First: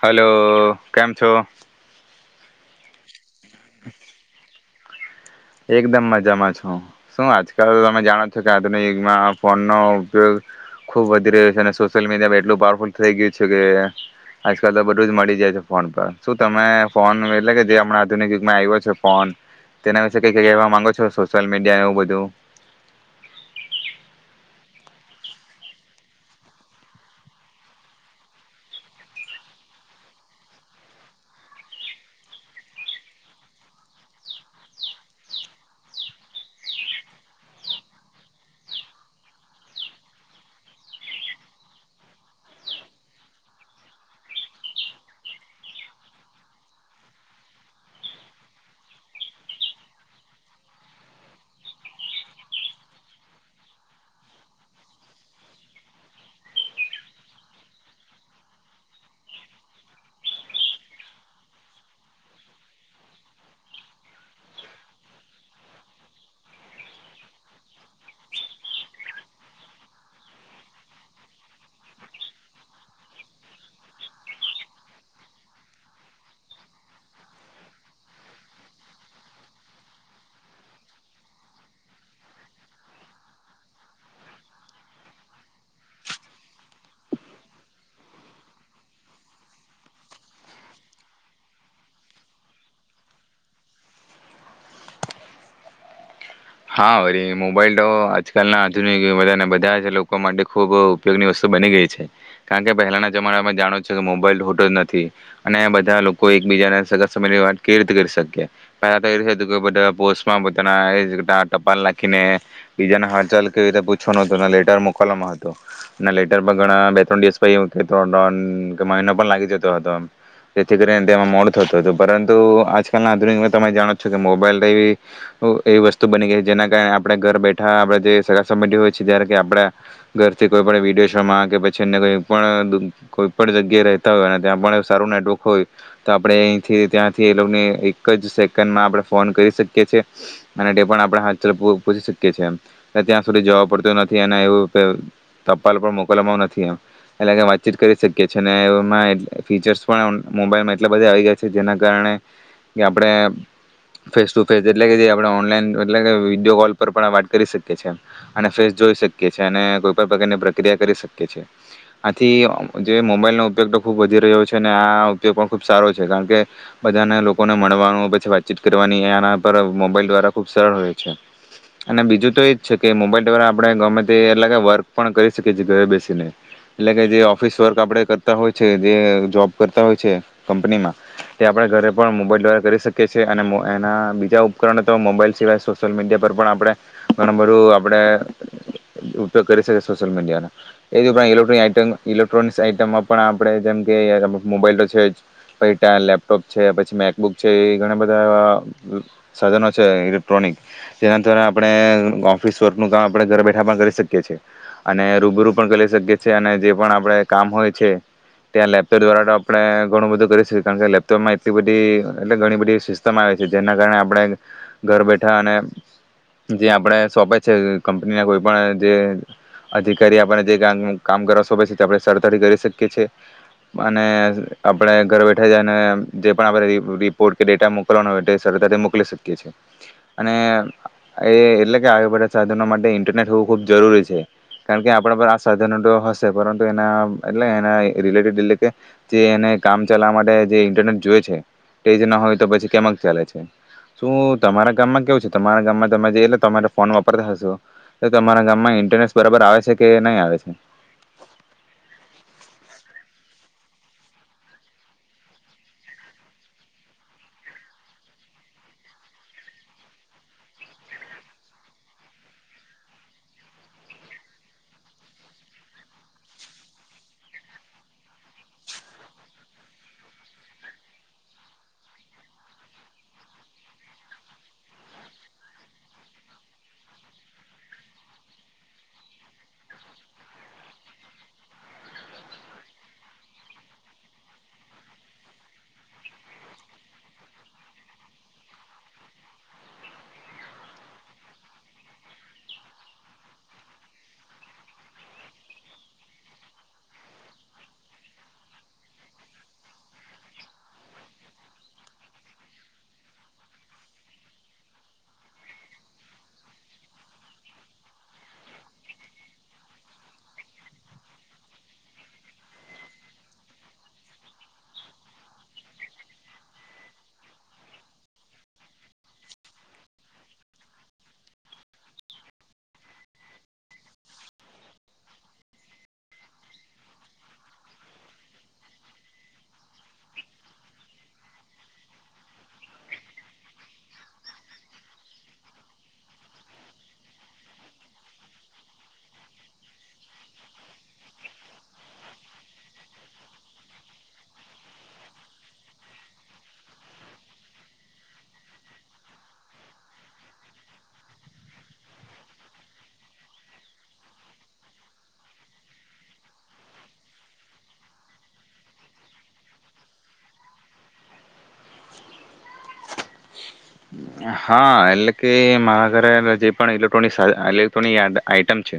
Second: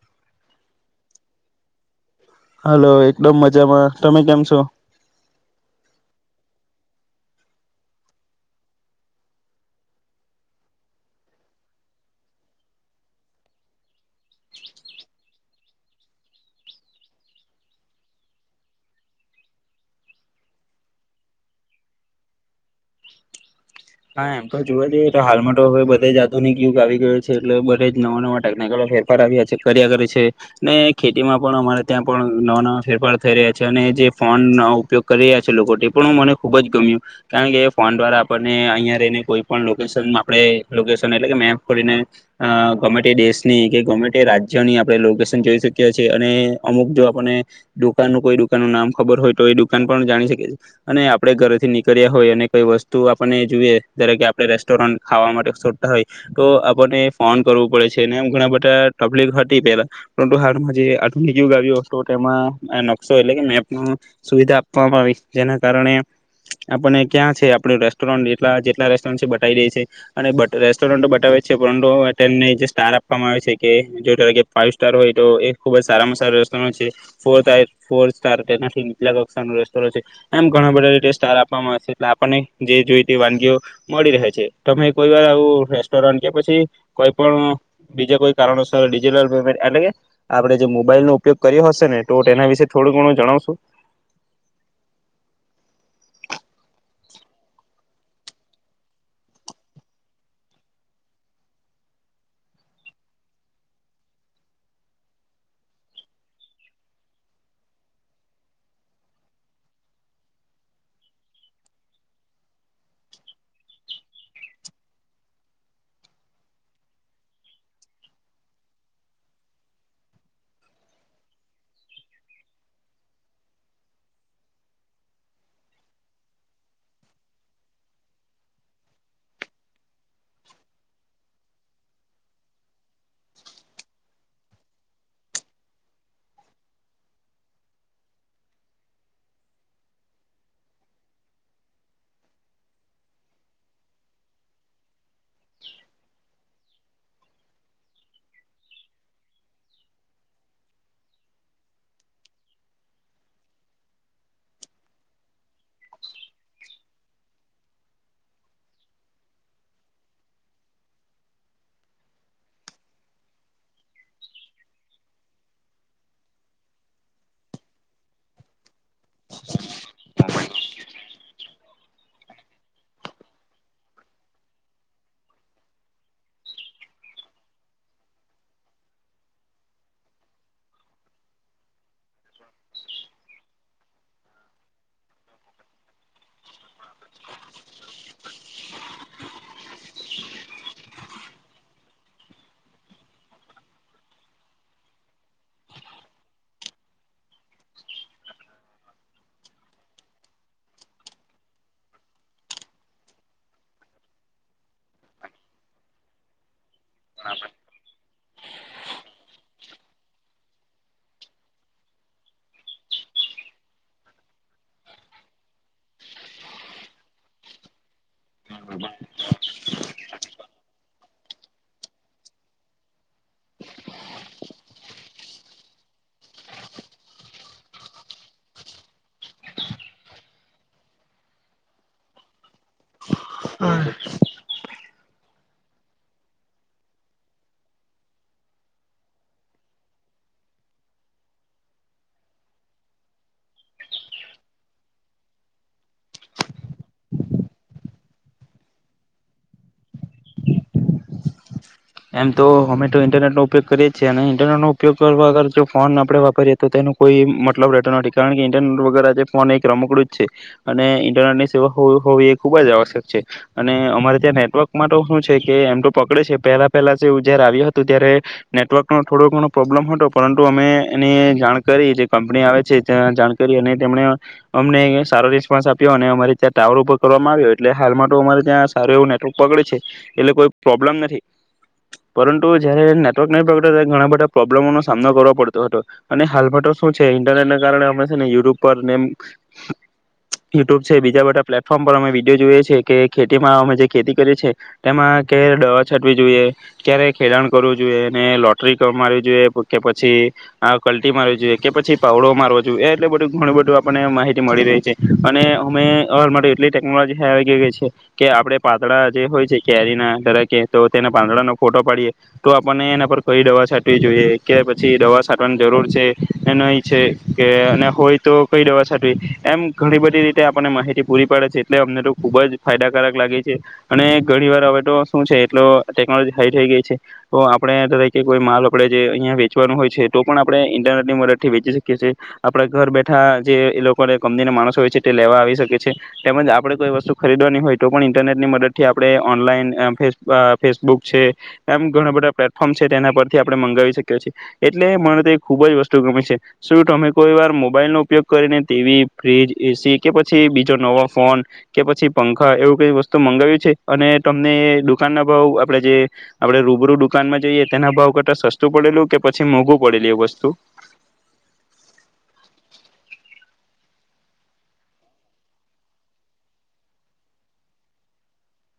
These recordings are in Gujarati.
હલો કેમ છો. હલો એ ડમ મજામાં તમે કેમ છો. એકદમ મજામાં છો શું આજકાલ તમે જાણો છો કે આધુનિક યુગમાં ફોનનો ઉપયોગ ખુબ વધી રહ્યો છે અને સોશિયલ મીડિયામાં એટલું પાવરફુલ થઈ ગયું છે કે આજકાલ તો બધું જ મળી જાય છે ફોન પર શું તમે ફોન એટલે કે જે હમણાં આધુનિક યુગમાં આવ્યો છે ફોન તેના વિ ક કવા માંગો છો સોશિયલ મીડિયાને એવું બધું. હા એમ તો જોવા જઈએ તો હાલમાં તો હવે બધા જ આધુનિક યુગ આવી ગયો છે એટલે બધે જ નવા-નવા ટેકનિકલ ફેરફાર આવ્યા છે કર્યા કરે છે ને ખેતીમાં પણ અમારે ત્યાં પણ નવા-નવા ફેરફાર થઈ રહ્યા છે અને જે ફોનનો ઉપયોગ કરી રહ્યા છે લોકો પણ હું મને ખુબ જ ગમ્યું કારણ કે ફોન દ્વારા આપણને અહી રહીને કોઈ પણકેશન લોકેશન એટલે કે મેપ કરીને ગમે તે દેશની કે ગમે તે રાજ્યની આપણે લોકેશન જોઈ શકીએ છીએ અને અમુક જો આપને દુકાન ન કોઈ દુકાન નું નામ ખબર હોય તો એ દુકાન પણ જાણી શકીએએ અને આપડે ઘરેથી નીકળ્યા હોય અને કઈ વસ્તુ આપ જોએ જકે આપડે રેસ્ટોરન્ટ ખાવા માટે છો હોય તો આપને ફોન કરવું પડે છે ઘણા બધા ટબ્લિક હતી પેલા પરુ હાલમાં જે આુંકું ગ્યુંમાં નકશો એટલે કે મેપ સુવિધા આપવામાં આવી જેના કારણે આપને ક્યાં છે આપડે રસ્ટોર જેટલા જેટલા રેસ્ટોરન્ટ છે બતાવી દે છે અને રેસ્ટોરન્ટો બતાવે છે પરંતુટેને જે સ્ટાર આપવામાં આવે છે કે જો ત કે ફાઈઇવ સ્ટાર હોય તો એ ખુબ જ સારામાં સારા રેસ્ટોરન્ટ છે ફોર ફોર સ્ટારનાથી નીચલા કક્ષાનું રેસ્ટોરન્ટ છે એમ ઘણા બધા રીતે સ્ટાર આપવામાં આવે છે એટલે આપણને જે જોઈ તે વાનગીઓ મળી રહે છે તમે કોઈ વાર આવું રેસ્ટોરન્ટ કે પછી કોઈ પણ બીજા કોઈ કારણોસર ડિજિટલ પેમેન્ટ એટલે કે આપણે જે મોબાઈલ નો ઉપયોગ કર્યો હશે ને તો તેના વિશે થોડું ઘણું જણાવશું. હા વરી મોબાઈલ તો આજકાલના આધુનિક બધા જ લોકો માટે ખુબ ઉપયોગની વસ્તુ બની ગઈ છે કારણ કે પહેલાના જમાનામાં જાણો છે કે મોબાઈલ હોતો જ નથી અને બધા લોકો એકબીજાને સગા સબંધનીવાત કેવી રીતે કરી શકે પહેલા તો એ કે બધા પોસ્ટમાં પોતાના ટપાલ નાખીને બીજા હાલચલ કેવી રીતે પૂછવા ન લેટર મોકલવાવામાં હતો ના લેટર પર ઘણા બે ત્રણ દિવસ પ્ર મહિનો પણ લાગી જતો હતો જેથી કરીને તેમાં મોડ થતું હતું પરંતુ આજકાલ ના આધુનિક તમે જાણો છો કે મોબાઈલ એ વસ્તુ બની ગ જેના કારણે આપણે ઘર બેઠા આપણે જે સગા હોય છે જારે કે આપડા ઘરથી કોઈ પણ વિડીયો શોમાં કે પછી અ્ય કોઈ પણ કોઈ પણ જગ્યાએ રહેતા હોય ત્યાં પણ સારું નેટવર્ક હોય તો આપણેથી ત્યાંથી એ એક જ સેકન્ડમાં આપણે ફોન કરી શકીએ છે. અને તે પણ આપણે હ પૂછી શકીએીએ ત્યાં સુધી જવા પડતું નથી અને એવું ટપાલ પણ મોકલવામાં નથી. એટલે કે વાતચીત કરી શકીએ છીએ અને એમાં ફીચર્સ પણ મોબાઈલમાં એટલા બધા આવી ગયા છે જેના કારણે કે આપણે ફેસ ટુ ફેસ એટલે કે જે આપણે ઓનલાઈન એટલે કે વિડીયો કોલ પર પણ વાત કરી શકીએ છીએ અને ફેસ જોઈ શકીએ છીએ અને કોઈ પણણ પ્રકારની પ્રક્રિયા કરી શકીએ છીએ આથી જે મોબાઈલનો ઉપયોગ તો ખૂબ વધી રહ્યો છે અને આ ઉપયોગ પણ ખૂબ સારો છે કારણ કે બધાને લોકોને મળવાનું પછી વાતચીત કરવાની આના પર મોબાઈલ દ્વારા ખુબ સરળ હોય છે અને બીજું તો એજ છે કે મોબાઈલ દ્વારા આપણે ગમે તે એટલે વર્ક પણ કરી શકીએીએ ઘરે બેસીને એટલે કે જે ઓફિસ વર્ક આપણે કરતા હોય છે જે જોબ કરતા હોય છે કંપનીમાં તે આપણે ઘરે પણ મોબાઈલ દ્વારા કરી શકીએ છ છેએ અને એના બીજા ઉપકરણ તો મોબાઈલ સિવાય સોશિયલ મીડિયા પર પણ આપણે ઘણું બધું આપડણે ઉપયોગ કરી શકીએ સોશિ્યયલ મીડિયાનો એ ઉપ ઇલેક્ટ્રોનિક આઈટમ ઇલેક્ટ્રોનિક્સ આઈટમમાં પણ આપણે જેમકે મોબાઈલ તો છે પૈટા લેપટોપ છે પછી મેકબુક છે એ ઘણા બધા સાધનો છે ઇલેક્ટ્રોનિક જેના દ્વા આપણે ઓફિસ વર્કનું કામ આપણે ઘરે બેઠા પણ કરી શકીએ છીએ અને રૂબરૂ પણ કરી શકીએ છીએ અને જે પણ આપડે કામ હોય છે. ત્યાં લેપટોપ દ્વારા તો આપણે ઘણું બધું કરી શકીએ કારણ કે લેપટોપમાં એટલી બધી એટલે ઘણી બધી સિસ્ટમ આવે છે જેના કારણે આપણે ઘર બેઠા અને જે આપણે સોંપે છે કંપનીના કોઈ પણ જે અધિકારી આપને જે કામ કરવા સોંપે છે આપણે સરતાથી કરી શકીએ છેએ અને આપણે ઘર બેઠા જઈને જે પણ આપણે રિપોર્ટ કે ડેટા મોકલવાનો હોય સરતાથી ટલે બધા સાધનો માટે થ વું ખૂબ હા જરૂરી છે. કારણ કે આપણા પર આ સાધનો તો હશે પરંતુ એના એટલે એના રિલેટેડ એટલે કે જે એને કામ ચાલવા માટે જે ઇન્ટરનેટ જોય છે તે જ ના હોય તો પછી કેમક ચાલે છે. શું તમારા ગામમાં કેવું છે તમારા ગામમાં તમે એટલે તમારે ફોન વાપરતા હશો તો તમારા ગામમાં ઇન્ટરનેટ બરાબર આવે છે કે નહી આવે છે. એમ તો અમે તો ઇન્ટરનેટ નો ઉપયોગ કરીએે જ છીએ અને ઇન્ટરનેટ નો ઉપયોગ કરવા વગર જો ફોન આપણે વાપરીએ તો તેનો કોઈ મતલબ રહેતો નથી કારણ કે ઇન્ટરનેટ વગર આજે ફોન એક રમકડું જ છે અને ઇન્ટરનેટ ની સેવા હોવી એ ખુબ જ આવશ્યક છે અને અમારે ત્યાં નેટવર્કમાં તો શું છે કે એમ તો પકડે છે પહેલા પહેલાું જયારે આવ્યું હતું ત્યારે નેટવર્કનો થોડો ઘણો પ્રોબ્લમ હતો પરંતુ અમે એની જાણકારી જે કંપની આવે છે ત્યાં જાણ કરી અને તેમને અમને સારો રિસ્પોન્સ આપ્યો અને અમારે ત્યાં ટાવર ઉપર કરવામાં આવ્યો એટલે હાલમાં તો અમારે ત્યાં સારું એવું નેટવર્ક પકડે છે એટલે કોઈ પ્રોબ્લમ નથી. પરંતુ જયારે નેટવર્ક નહી પગતો ત્યારે ઘણા બધા પ્રોબ્લેમો નો સામનો કરવો પડતો હતો અને હાલમાં તો શું છે ઇન્ટરનેટને કારણે અમે છે ને યુટ્યુબ પર ને યુટ્યુબ છે બીજા બધા પ્લેટફોર્મ પર અમે વિડીયો જોઈએ છ છે કે ખેતીમાં અમે જે ખેતી કરીએીએ તેમાં કે દવા છટવી જોઈએ. ક્યારે ખેડાણ કરવું જોઈએ એને લોટરી મારવી જોઈએ કે પછી આ કલટી મારવી જોઈએ કે પછી પાવડો મારવો જોઈએ એટલે બધું ઘણું બધું આપને માહિતી મળી રહી છે અને અમે હ માટે એટલી ટેકનોલોજી આવી ગ ગઈ છે કે આપડે પાતળા જે હોય છે કેરી ના દરાકે તો તેને પાંદડાનો ફોટો પાડીએ તો આપણને એના પર કઈ દવા છાંટવી જોઈએ કે પછી દવા છંટવાની જરૂર છે નહીં છે કે અને હોય તો કઈ દવા છાંટવી એમ ઘણી બધી રીતે આપણને માહિતી પૂરી પાડે છે એટલે અમને તો ખૂબ જ ફાયદાકારક લાગે છે અને ઘણી વાર હવે તો શું છે એટલો ટેકનોલોજી હાઈ થઈ ગઈ છે તો આપણે તરેકે કોઈ માલ આપણે જે અહીંયા વેચવાનું હોય છે તો પણ આપણે ઇન્ટરનેટની મદદથી વેચી શકીએ છીએ આપણા ઘર બેઠા જે એ લોકોને કંપનીના માણસો હોય છે તે લેવા આવી શકી છીએ તેમજ આપણે કોઈ વસ્તુ ખરીદવાની હોય તો પણ ઇન્ટરનેટની મદદથી આપણે ઓનલાઈન ફેસ ફેસબુક છે એમ ઘણા બધા પ્લેટફોર્મ છે તેના પરથી આપણે મંગાવી શકીએ છીએ એટલે મને તો ખુબ જ વસ્તુ ગમે છે શું તમે કોઈ વાર મોબાઈલનોો ઉપયોગ કરીને ટીવી ફ્રીજ એસી કે પછી બીજો નવો ફોન કે પછી પંખા એવું કઈ વસ્તુ મંગાવ્યું છે અને તમને દુકાનના આપે જે આપણેે રૂબરૂ દુકાનમાં જઈએ તેના ભાવ કરતા સસ્તું પડેલું કે પછી મોંઘું પડેલ એ વસ્તુ હા એટલે કે મારા ઘરે જે પણ ઇલેક્ટ્રોનિક ઇલેક્ટ્રોનિક આઈટમ છે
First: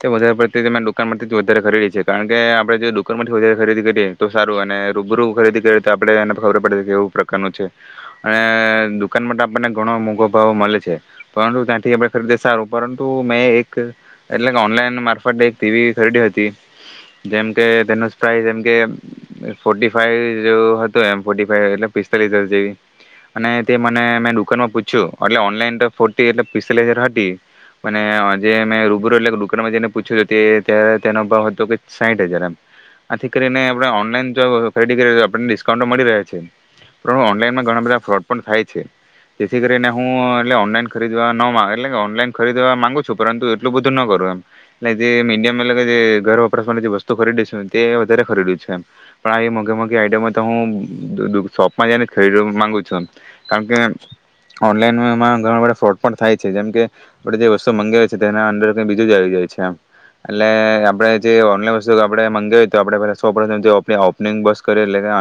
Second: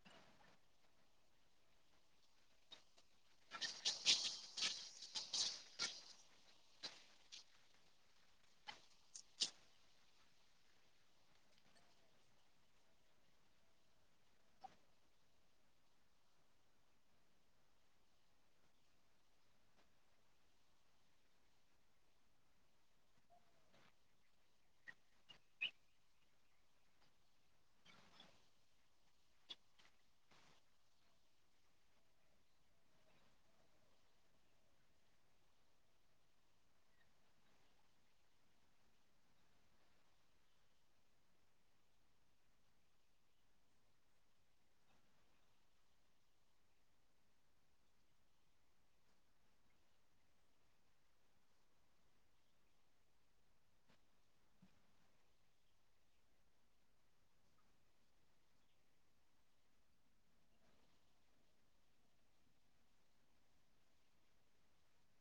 તે વધારે પડતી દુકાન માંથી વધારે ખરીદી છે કારણ કે આપડે જો દુકાન માંથી વધારે ખરીદી કરીએ તો સારું અને રૂબરૂ ખરીદી કરીએ તો આપણે એને ખબર પડે એવું પ્રકારનું છે અને દુકાન માટે આપને ઘણો મોઘો ભાવ મળે છે પરંતુ ત્યાંથી આપણે ખરીદીએ સારું પરંતુ મેં એક એટલે ઓનલાઈન મારફતે એક ટીવી ખરીદી હતી જેમકે તેનો પ્રાઇસ જેમ કે ફોર્ટી ફાઈવ હતો એમ ફો ફાવ એટલે પિસ્તાલીસ હજાર જેવી અને તે મને મે પૂછ એટલે ઓનલાઈન તો ફોર્ટી એટલે પિસ્તાલી હજાર હતી અને જે મેં રૂબરૂ એટલે દુકાનમાં જને પૂછ્યું તે્યારે તેનો અ ભાવ હતો કે સાહીઠ હજાર એમ આથી કરીને આપ ઓનલાઈન જો ખરીદી કરી આપને ડિસ્કાઉન્ટ મળી રહ્યા છે પણ ઓનલાઈનમાં ઘણા બધા ફ્રોડ પણ થાય છે. જેથી કરીને હું એટલે ઓનલાઈન ખરીદવા ન મા એટલે કે ઓનલાઈન ખરીદવા મામાંગુ છું પરંતુ એટલું બધું ન કરું એમ એટલે જે મીડિયમ એટલે કે જે ઘર વપરસવાની જે વસ્તુ ખરીદીશું તે એ વધારે ખરીદ્યું છેું એમ પણ આ મોઘી મોઘી આઈટમો તો હું શોપમાં જઈને જ ખરી માગુ છું એમ કારણ કે ઓનલાઈનમાં ઘણા બધા ફ્રોડ પણ થાય છે જેમ કે આપણે જે વસ્તુ મગી હોય છે તેના અંદર ક બીજું જ આવી જાય છેમ એટલે આપણે જે ઓનલાઈન વસ્તુ આપણે મગી તો આપણે પે સો ઓપનિંગ બસ કરી એ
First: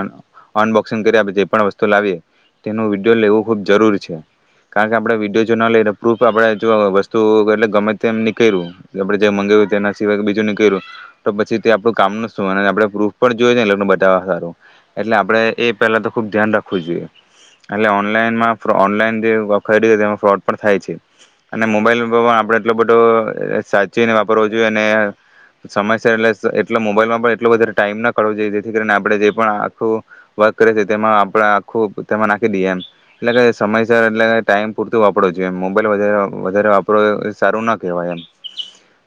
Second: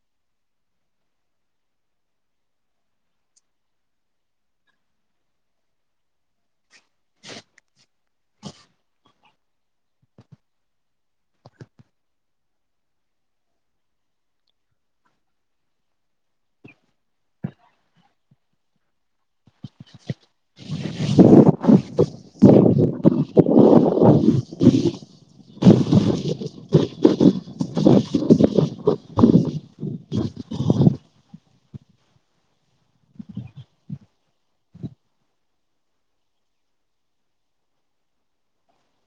અનબોક્સિંગ કરી આપણે જે પણ વસ્તુ લાવીએ તેનું વિડીયો લેવ ખૂબ જરૂરી છે. કારણ કે આપે વિડીયો જો ના લઈ પ્રૂફ આપે જો વસ્તુ એલે ગમે તે નીકળ્યું જે મગાવ્યું તેના સિવાય બીજું નીકળ્યું તો પછી તે આપડું કામ ન શું આપણે પ્રૂફ પણ જોયએ એ બતાવવા સારું એટલે આપે એ પેલા તો ખુબ ધ્યાન રાખવું જોઈએ એટલે ઓનલાઈનમાં ઓનલાઈન જે ખરીદી તેમાં ફ્રોડ પણ થાય છે અને મોબાઈલ પણ આપણેે એટલો બધો સાચીને વાપરવો જોઈએ અને સમયસ એટલે એટ મોબાઈલમાં પણ એટલો ટાઈમ ના કરવો જોઈએ જેથી કરીને આપણે જે પણ આખું વર્ક કરીએ તેમાં આપ આખું તેમાં નાખી દઈએ એમ એટલે કે સમયસર એટલે કે ટાઈમ પૂરતું વાપરોવું જોઈએ એમ મોબાઈલ વધ વધારે વાપરો એ સારું ના કહેવાય એમ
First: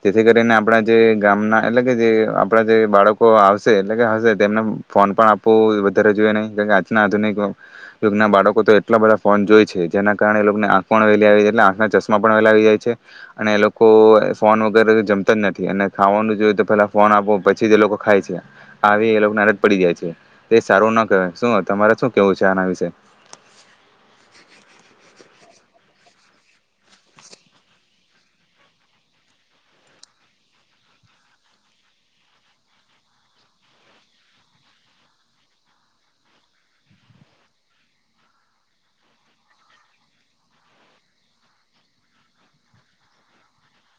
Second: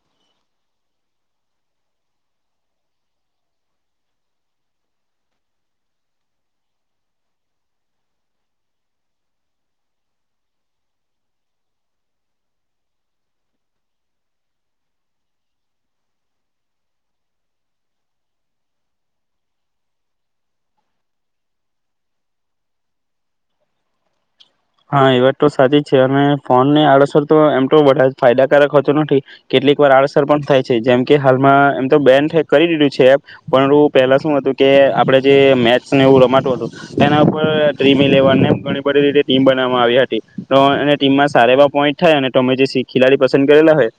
જેથી કરીને આપણા જે ગામના એટલે કે જે આપણા જે બાળકો આવશે એટલે કે હશે તેમને ફોન પણ આપવું વધારે જોઈએ નહીં કારણ આજના આધુનિક યુગના બાળકો તો એટલા બધા ફોન જોય છે જેના કારણે એ લોકોને આંખ પણ વહેલી આવીાય છે એટલે આંખ ના ચશ્મા પણ વહેલા આવી જાય છે અને એ લોકો ફોન વગેરે જમતા જ નથી અને ખાવાનું જો તો પેલા ફોન આપો પછી જે લોકો ખાય છે આવી એ લોકોને અરજ પડી જાય છે સારું ના કહેય શું તમારે શું કેવું છે આના વિશે હા એ વાત તો સાચી છે અને ફોન ની આડઅસર તો એમ તોધ ફાયદાકારકતો નથી કેટલીક વાર આડઅસર પણ થાય છે જેમ કે હાલમાં એમ તો બેન કરી દીધું છે એપ પણ પહેલા શું હતું કે આપડે જે મેચને એવું રમાતું હતું તેના ઉપર ડ્રીમ ઈ લેવનને બધ રીતે ટીમ બનાવામાં આવી હતી તો એ ટીમમાં સારા એવા પોઈન્ટ થાય અને તમે જે ખેલાડી પસંદ કરેલા હોય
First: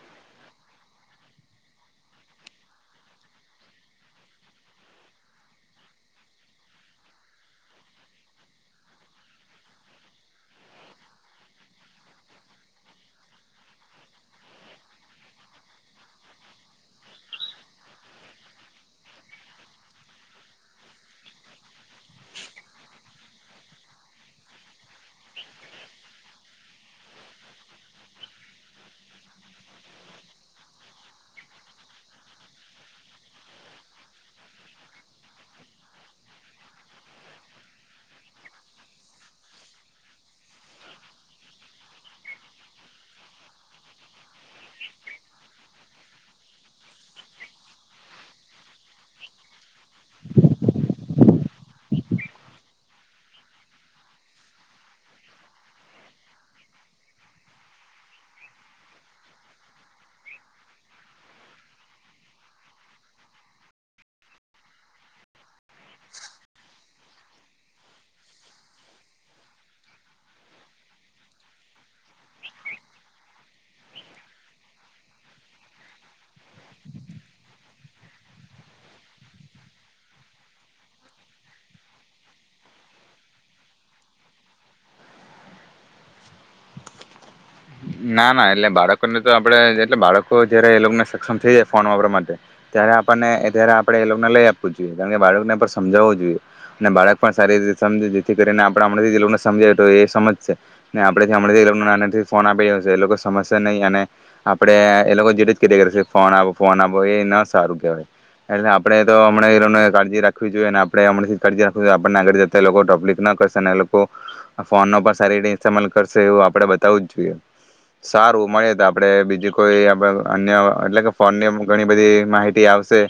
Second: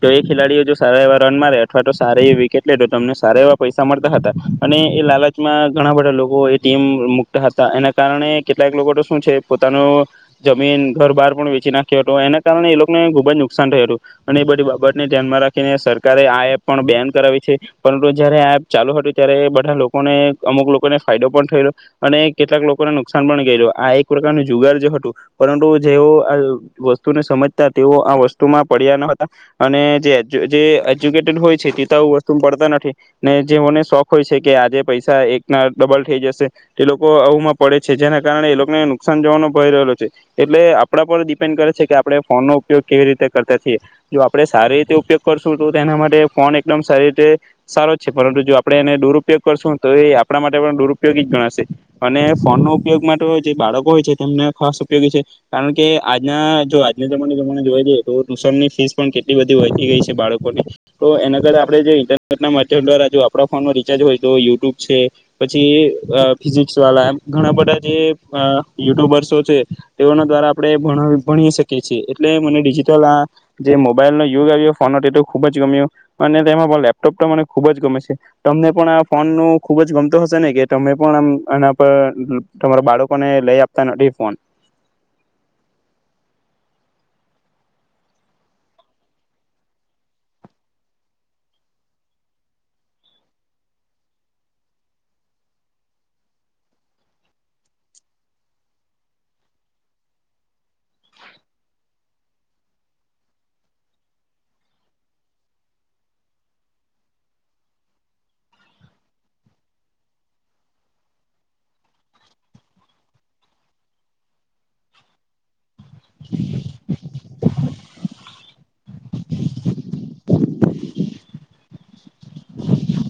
તો એ ખેલાડીઓ જો સારા એવા રન મારે અથવા તો સારા એવી વિકેટ લે તો તમને સારા એવા પૈસા મળતા હતા અને એ લાલચમાં ઘણા બધા લોકો એ ટીમ મુકતા હતા એના કારણે કેટલાક લોકો તો શું છે. પોતાનું જમીન ઘર બહાર પણ વેચી નાખ્યો હતો એના કારણે એ લોકોને ખુબ જ નુકસાન થયું હતું અને એ બધી બાબતને ધ્યાનમાં રાખીને સરકારે આ એપ પણ બેન કરાવી છે પરંતુ જયારે આ એપ ચાલુ હતું ત્યારે એ બધા લોકોને અમુક લોકોને ફાયદો પણ થયેલો અને કેટલાક લોકોને નુકસાન પણ ગયેલ આ એક જુગારજ હતું પરંતુ જેઓ આ વસ્તુને સમજતા તેઓ આ વસ્તુમાં પડ્યા ન હતા અને જે જે એજ્યુકેટેડ હોય છે તેતા વસ્તુ પડતા નથી ને જેઓને શોખ હોય છે કે આજે પૈસા એક ના ડબલ થઈ જશે તે લોકો આવુમાં પડે છે જેના કારણે એ લોકોને નુકાનવા ભય છે એટલે આપણા પર ડિપેન્ડ કરે છે કે આપણે ફોનનોો ઉપયોગ કેવી રીતે કરતા છીએ જો આપડણે સારી રીતે ઉપયોગ કરશું તો એના માટે ફોન એકદમ સારી રીતે સારો જ છે પરંતુ જો આપણે એને દુરપયોગ કરશું તો એ આપણા માટે પણ દુરુપયોગી જ ગણાશે અને ફોનનો ઉપયોગ માટે જે બાળકો હોય છે તેમને ખાસ ઉપયોગી છે કારણ કે આજના જો આજના જમાના જમાને જોઈ લઈએ તો ટ્યુશનની ફીસ પણ કેટલી બધી વધી ગઈ છે બાળકોની તો એના કર આપણે જે ઇન્ટરનેટના માધ્યમ દ્વારા જો આપણા ફોનનો રિચાર્જ હોય તો યુટ્યુબ છે પછી ફિઝિક્સ વાળા એમ ઘણા બધા જે યુટ્યુબર્સો છે તેઓના દ્વારા આપણે ભણી શકીએ છીએ એટલે મને ડિજિટલ આ જે મોબાઈલનો યુગ આવ્યો ફોન તો ખૂબ જ ગમ્યો અને તેમાં પણ લેપટોપ તો મને ખૂબ જ ગમે છે તમને પણ આ ફોન ન ખૂબ જ ગમતો હશે ને કે તમે પણ આમ એના પર તમારા બાળકોને લઈ આપ તા નથી ફોન ના ના એટલે બાળકોને તો આપડે એટલે બાળકો જયારે એ લોકોને સક્ષમ થઈ જાય ફોન વાપરવા માટે ત્યારે આપણને્યારે આપણે એ લોકોને લઈ આપવું જોઈએ કારણ કે બાળકને પણ સમજાવવું જોઈએ અને બાળક પણ સારી રીતે સમજ જેથી કરીને આપે હમણાંથીને સમજાવે તો એ સમજ છે આપડેથી હમણાં નાથી ફોન આપી રહ હશે એ લોકો સમજશે નહીં અને આપડે એ લોકો જે રી જ કે ફોન આપો ફોન આપો એ ન સારું કેહેવાય એટલે આપડે તો હમણાં કાજી રાખવી જોઈએ ને આપડે હમણાં કાજી રાખ જોઈએ આપણને આગળ જતા એ લોકો ટોપ્લિક ના કરશે એ લોકો ફોનનો પણ સારી અમલ કરશે એવું આપડ બતાવું સા હારું મળ તઈ આપડે બીજું કોઇ આપણ અન્ય એટલે કે ફોનની ઘણી બધી માહિતી આવશે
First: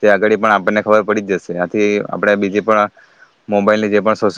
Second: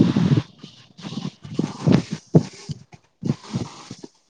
તે આગળ પણ આપને ખબર પડી જશે આથી આપણેે બીજી પણ મોબાઈલની જે પણ